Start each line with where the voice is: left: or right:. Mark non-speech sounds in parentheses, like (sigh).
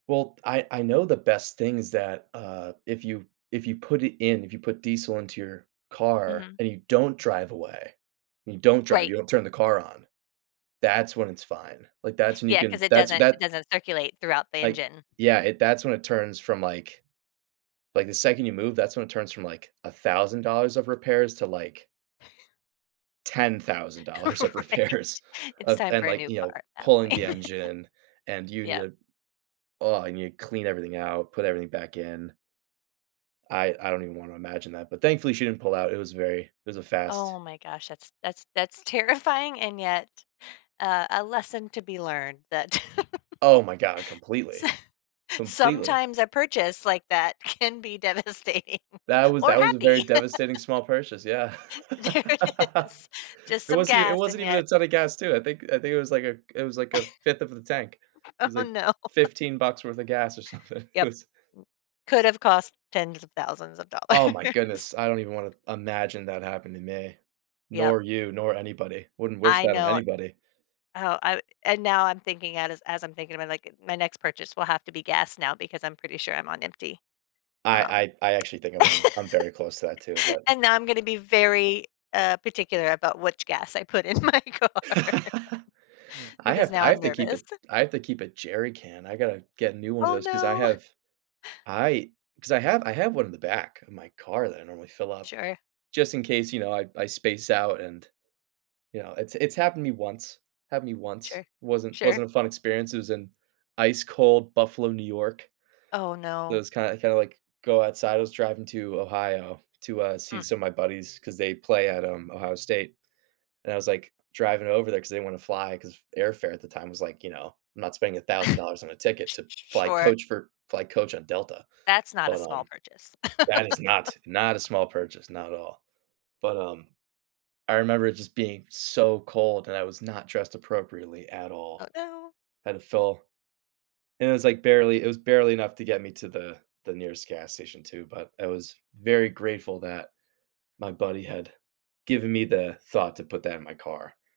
right: Well, I I know the best thing's that, uh, if you if you put it in, if you put diesel into your car
left: Mhm.
right: and you don't drive away, and you don't drive,
left: Right.
right: you don't turn the car on. That's when it's fine, like that's when you
left: Yeah, 'cause
right: can
left: it
right: that's
left: doesn't it
right: that
left: doesn't circulate throughout the
right: like
left: engine.
right: Yeah, it that's when it turns from like like the second you move, that's when it turns from like $1,000 of repairs to, like
left: (chuckles)
right: $10,000 of repairs
left: Right. It's
right: of
left: time
right: and
left: for a
right: like,
left: new
right: you
left: car
right: know,
left: at that
right: pulling the
left: point.
right: engine and you need
left: Yeah.
right: to oh, I need to clean everything out, put everything back in. I I don't even wanna imagine that, but thankfully she didn't pull out, it was very it was a fast
left: Oh my gosh, that's that's that's terrifying, and yet, uh, a lesson to be learned that
right: Oh my god,
left: (laughs)
right: completely.
left: s
right: Completely.
left: sometimes a purchase like that can be devastating
right: That was
left: or
right: that was a very
left: happy. (laughs)
right: devastating small purchase, yeah.
left: There it
right: (laughs)
left: is. Just
right: It
left: some
right: wasn't e it
left: gas
right: wasn't
left: and
right: even a
left: yet
right: ton of gas too, I think I think it was like a it was like a 5th of the tank. It was
left: (laughs) Oh
right: like,
left: no.
right: 15 bucks worth of gas or something. It
left: Yup, m
right: was
left: could've cost tens of thousands of
right: Oh my
left: dollars.
right: goodness, I don't even wanna imagine that happen to me,
left: Yup.
right: nor you, nor anybody, wouldn't wish
left: I
right: that on
left: know.
right: anybody.
left: Oh, I and now I'm thinking that is as I'm thinking about, like, my next purchase will have to be gas now because I'm pretty sure I'm on empty. Um
right: I I I actually think
left: (laughs)
right: I'm on I'm very close to that too, but
left: And now I'm gonna be very, uh, particular about which gas I put in my car.
right: (laughs) I
left: Because
right: have to
left: now
right: I
left: I'm
right: have to keep a
left: nervous.
right: I have to keep a jerry can, I gotta get a new one of
left: Oh,
right: those 'cause I
left: no!
right: have I 'cause I have I have one in the back of my car that I normally fill up,
left: Sure.
right: just in case, you know, I I space out and, you know, it's it's happened to me once, happened to me once,
left: Sure,
right: wasn't
left: sure.
right: wasn't a fun experience, it was in ice cold Buffalo, New York.
left: Oh,
right: It
left: no.
right: was kind kinda like, go outside, I was driving to Ohio to, uh, see
left: Mm.
right: some of my buddies 'cause they play at, um, Ohio State, and I was like, driving over there 'cause they didn't want to fly 'cause airfare at the time was like, you know, I'm not spending $1000 on a
left: (chuckles)
right: ticket
left: Sh
right: to
left: sh
right: fly
left: sure.
right: coach for fly coach on Delta,
left: That's not a
right: but,
left: small
right: um,
left: purchase.
right: that is not, not a small
left: (laughs)
right: purchase, not at all, but, um, I remember it just being so cold and I was not dressed appropriately at
left: Oh,
right: all,
left: no.
right: had to fill and it was like, barely it was barely enough to get me to the the nearest gas station too, but I was very grateful that my buddy had given me the thought to put that in my car.